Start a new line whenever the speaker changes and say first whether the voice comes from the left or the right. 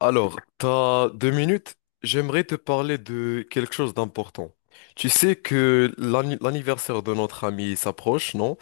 left: Alors, t'as deux minutes. J'aimerais te parler de quelque chose d'important. Tu sais que l'anniversaire de notre ami s'approche, non?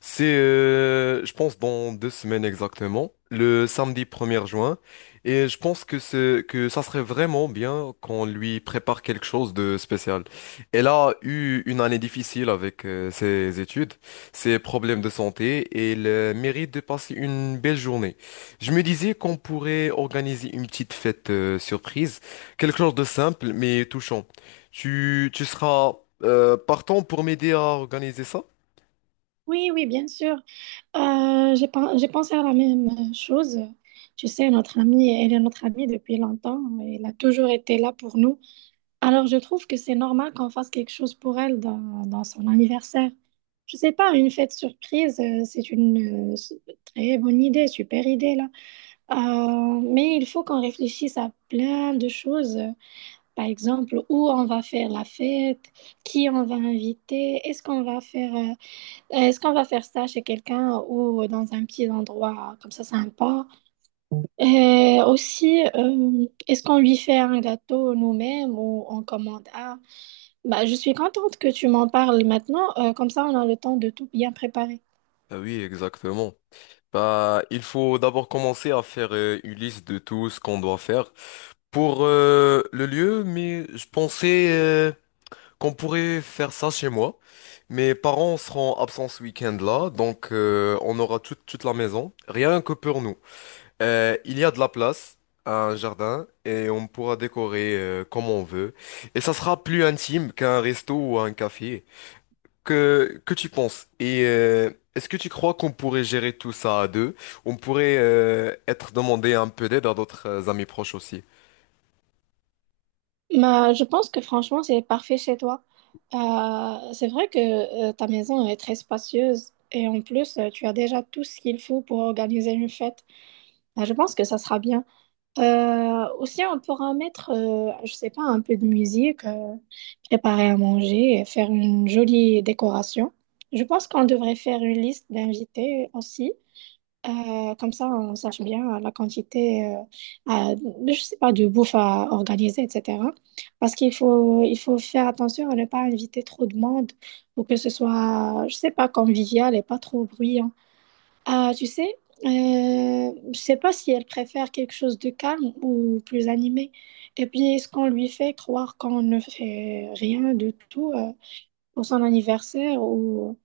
left: C'est, je pense, dans deux semaines exactement, le samedi 1er juin. Et je pense que ça serait vraiment bien qu'on lui prépare quelque chose de spécial. Elle a eu une année difficile avec ses études, ses problèmes de santé, et elle mérite de passer une belle journée. Je me disais qu'on pourrait organiser une petite fête surprise, quelque chose de simple mais touchant. Tu seras partant pour m'aider à organiser ça?
right: Oui, oui, bien sûr. J'ai pensé à la même chose. Tu sais, notre amie, elle est notre amie depuis longtemps. Elle a toujours été là pour nous. Alors, je trouve que c'est normal qu'on fasse quelque chose pour elle dans son anniversaire. Je sais pas, une fête surprise, c'est très bonne idée, super idée là. Mais il faut qu'on réfléchisse à plein de choses. Par exemple, où on va faire la fête, qui on va inviter, est-ce qu'on va faire ça chez quelqu'un ou dans un petit endroit comme ça sympa? Et aussi, est-ce qu'on lui fait un gâteau nous-mêmes ou on commande un? Bah, je suis contente que tu m'en parles maintenant, comme ça on a le temps de tout bien préparer.
left: Ah oui, exactement. Bah, il faut d'abord commencer à faire une liste de tout ce qu'on doit faire pour le lieu, mais je pensais qu'on pourrait faire ça chez moi. Mes parents seront absents ce week-end là, donc on aura toute la maison, rien que pour nous. Il y a de la place, un jardin, et on pourra décorer comme on veut. Et ça sera plus intime qu'un resto ou un café. Que tu penses? Est-ce que tu crois qu'on pourrait gérer tout ça à deux? On pourrait être demandé un peu d'aide à d'autres amis proches aussi.
right: Bah, je pense que franchement, c'est parfait chez toi. C'est vrai que ta maison est très spacieuse et en plus, tu as déjà tout ce qu'il faut pour organiser une fête. Bah, je pense que ça sera bien. Aussi, on pourra mettre, je sais pas, un peu de musique, préparer à manger et faire une jolie décoration. Je pense qu'on devrait faire une liste d'invités aussi. Comme ça, on sache bien la quantité, à- je sais pas, de bouffe à organiser, etc. Parce qu'il faut faire attention à ne pas inviter trop de monde pour que ce soit, je sais pas, convivial et pas trop bruyant. Ah, tu sais, je sais pas si elle préfère quelque chose de calme ou plus animé. Et puis, est-ce qu'on lui fait croire qu'on ne fait rien de tout pour son anniversaire ou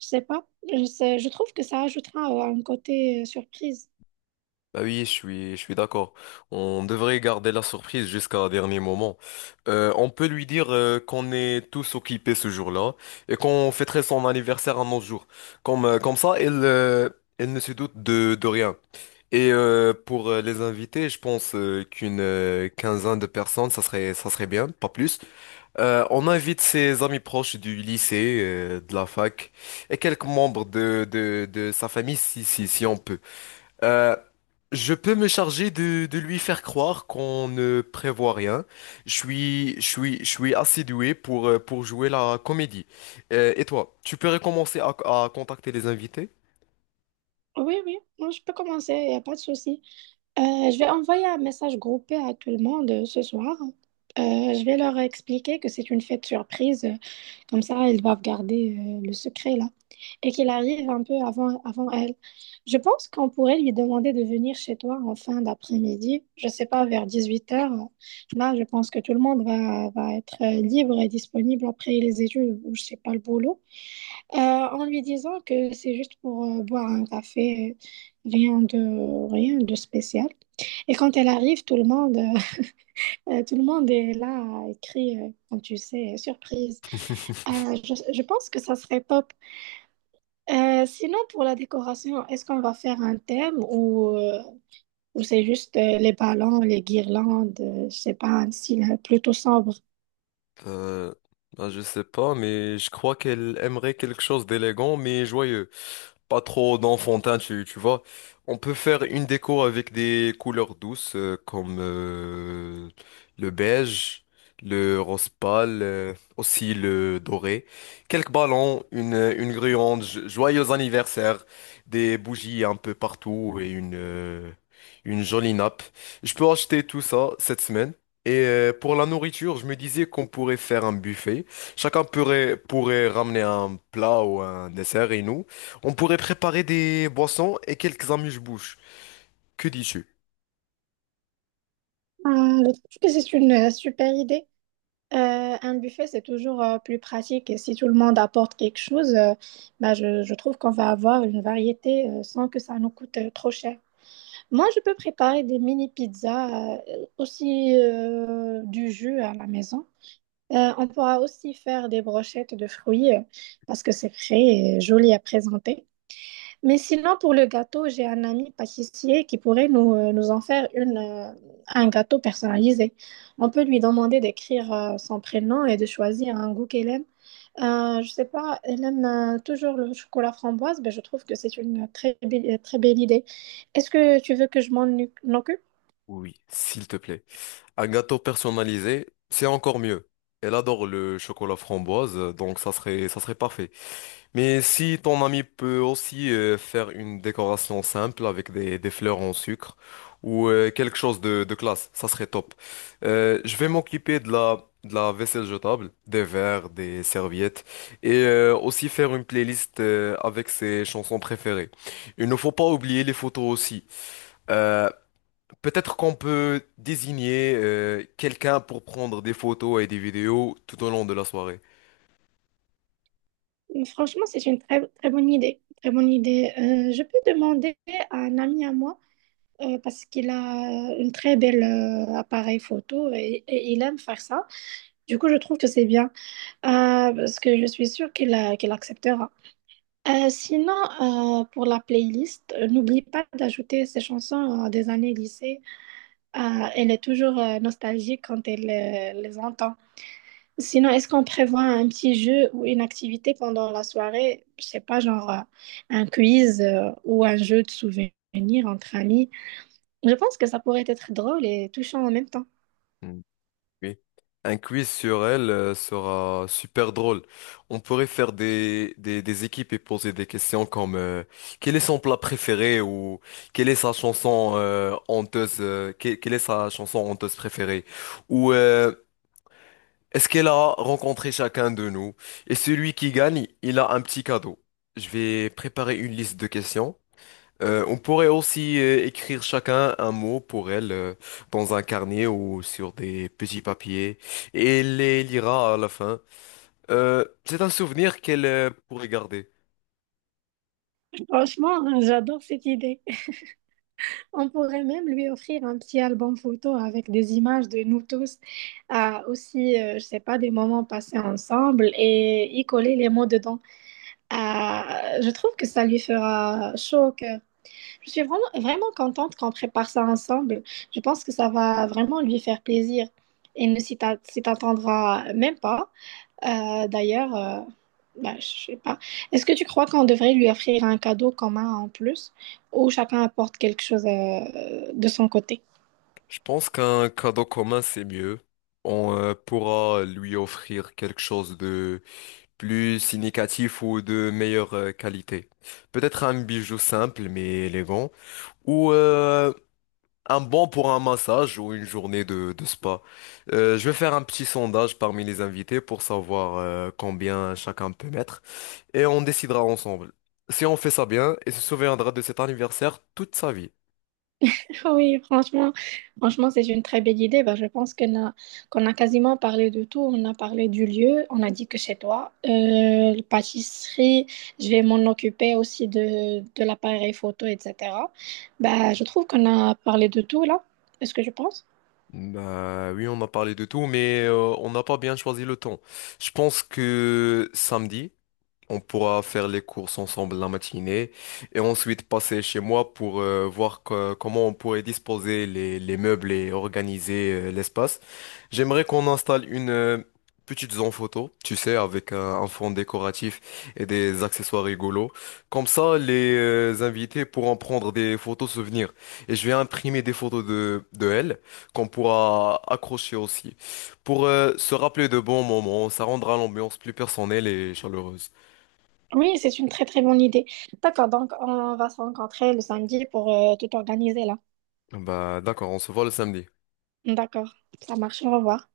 right: je sais pas. Je sais, je trouve que ça ajoutera un côté surprise.
left: Bah oui, je suis d'accord. On devrait garder la surprise jusqu'à un dernier moment. On peut lui dire qu'on est tous occupés ce jour-là et qu'on fêterait son anniversaire un autre jour. Comme ça, elle, elle ne se doute de rien. Pour les invités, je pense qu'une quinzaine de personnes, ça serait bien, pas plus. On invite ses amis proches du lycée, de la fac et quelques membres de sa famille si on peut. Euh, je peux me charger de lui faire croire qu'on ne prévoit rien. Je suis assez doué pour jouer la comédie. Et toi, tu peux recommencer à contacter les invités?
right: Oui, oui, moi je peux commencer, il n'y a pas de souci. Euh, je vais envoyer un message groupé à tout le monde ce soir. Je vais leur expliquer que c'est une fête surprise, comme ça ils doivent garder le secret là. Et qu'il arrive un peu avant elle. Je pense qu'on pourrait lui demander de venir chez toi en fin d'après-midi, je sais pas, vers dix-huit heures. Là, je pense que tout le monde va être libre et disponible après les études ou je sais pas le boulot. En lui disant que c'est juste pour boire un café, rien de spécial. Et quand elle arrive, tout le monde, tout le monde est là, écrit, comme tu sais, surprise. Je pense que ça serait top. Sinon, pour la décoration, est-ce qu'on va faire un thème ou c'est juste les ballons, les guirlandes, je sais pas, un style plutôt sombre?
left: Euh, ben, je sais pas, mais je crois qu'elle aimerait quelque chose d'élégant mais joyeux. Pas trop d'enfantin, tu vois. On peut faire une déco avec des couleurs douces comme le beige, le rose pâle, aussi le doré. Quelques ballons, une guirlande, joyeux anniversaire, des bougies un peu partout et une jolie nappe. Je peux acheter tout ça cette semaine. Et pour la nourriture, je me disais qu'on pourrait faire un buffet. Pourrait ramener un plat ou un dessert et nous, on pourrait préparer des boissons et quelques amuse-bouches. Que dis-tu?
right: Je trouve que c'est une super idée. Un buffet, c'est toujours plus pratique et si tout le monde apporte quelque chose, bah, je trouve qu'on va avoir une variété sans que ça nous coûte trop cher. Moi, je peux préparer des mini pizzas, aussi du jus à la maison. On pourra aussi faire des brochettes de fruits parce que c'est frais et joli à présenter. Mais sinon, pour le gâteau, j'ai un ami pâtissier qui pourrait nous, nous en faire une, un gâteau personnalisé. On peut lui demander d'écrire son prénom et de choisir un goût qu'elle aime. Je sais pas, elle aime toujours le chocolat framboise, mais je trouve que c'est une très belle idée. Est-ce que tu veux que je m'en occupe?
left: Oui, s'il te plaît. Un gâteau personnalisé, c'est encore mieux. Elle adore le chocolat framboise, donc ça serait parfait. Mais si ton ami peut aussi faire une décoration simple avec des fleurs en sucre ou quelque chose de classe, ça serait top. Je vais m'occuper de de la vaisselle jetable, des verres, des serviettes et aussi faire une playlist avec ses chansons préférées. Il ne faut pas oublier les photos aussi. Euh, Peut-être qu'on peut désigner quelqu'un pour prendre des photos et des vidéos tout au long de la soirée.
right: Franchement, c'est une très, très bonne idée. Très bonne idée. Je peux demander à un ami à moi, parce qu'il a un très bel appareil photo et il aime faire ça. Du coup, je trouve que c'est bien, parce que je suis sûre qu'il acceptera. Sinon, pour la playlist, n'oublie pas d'ajouter ces chansons des années lycée. Elle est toujours nostalgique quand elle les entend. Sinon, est-ce qu'on prévoit un petit jeu ou une activité pendant la soirée? Je sais pas, genre un quiz ou un jeu de souvenirs entre amis. Je pense que ça pourrait être drôle et touchant en même temps.
left: Mm. Oui. Un quiz sur elle sera super drôle. On pourrait faire des équipes et poser des questions comme quel est son plat préféré ou quelle est sa chanson quelle est sa chanson honteuse préférée ou est-ce qu'elle a rencontré chacun de nous? Et celui qui gagne, il a un petit cadeau. Je vais préparer une liste de questions. On pourrait aussi écrire chacun un mot pour elle dans un carnet ou sur des petits papiers et elle les lira à la fin. C'est un souvenir qu'elle pourrait garder.
right: Franchement, j'adore cette idée. On pourrait même lui offrir un petit album photo avec des images de nous tous, aussi, je sais pas, des moments passés ensemble et y coller les mots dedans. Euh, je trouve que ça lui fera chaud au cœur. Je suis vraiment, vraiment contente qu'on prépare ça ensemble. Je pense que ça va vraiment lui faire plaisir. Et ne s'y t'attendra même pas. D'ailleurs, bah, je sais pas. Est-ce que tu crois qu'on devrait lui offrir un cadeau commun en plus ou chacun apporte quelque chose de son côté?
left: Je pense qu'un cadeau commun, c'est mieux. On pourra lui offrir quelque chose de plus significatif ou de meilleure qualité. Peut-être un bijou simple mais élégant ou un bon pour un massage ou une journée de spa. Je vais faire un petit sondage parmi les invités pour savoir combien chacun peut mettre et on décidera ensemble. Si on fait ça bien, il se souviendra de cet anniversaire toute sa vie.
right: Oui, franchement, c'est une très belle idée. Bah, je pense qu'on a quasiment parlé de tout. On a parlé du lieu, on a dit que chez toi, la pâtisserie, je vais m'en occuper aussi de l'appareil photo, etc. Bah, je trouve qu'on a parlé de tout là. Est-ce que je pense?
left: Bah oui, on a parlé de tout, mais on n'a pas bien choisi le temps. Je pense que samedi. On pourra faire les courses ensemble la matinée et ensuite passer chez moi pour voir comment on pourrait disposer les meubles et organiser l'espace. J'aimerais qu'on installe une petite zone photo, tu sais, avec un fond décoratif et des accessoires rigolos. Comme ça, les invités pourront prendre des photos souvenirs. Et je vais imprimer des photos de elles qu'on pourra accrocher aussi. Pour se rappeler de bons moments, ça rendra l'ambiance plus personnelle et chaleureuse.
right: Oui, c'est une très très bonne idée. D'accord, donc on va se rencontrer le samedi pour tout organiser là.
left: Bah d'accord, on se voit le samedi.
right: D'accord, ça marche, au revoir.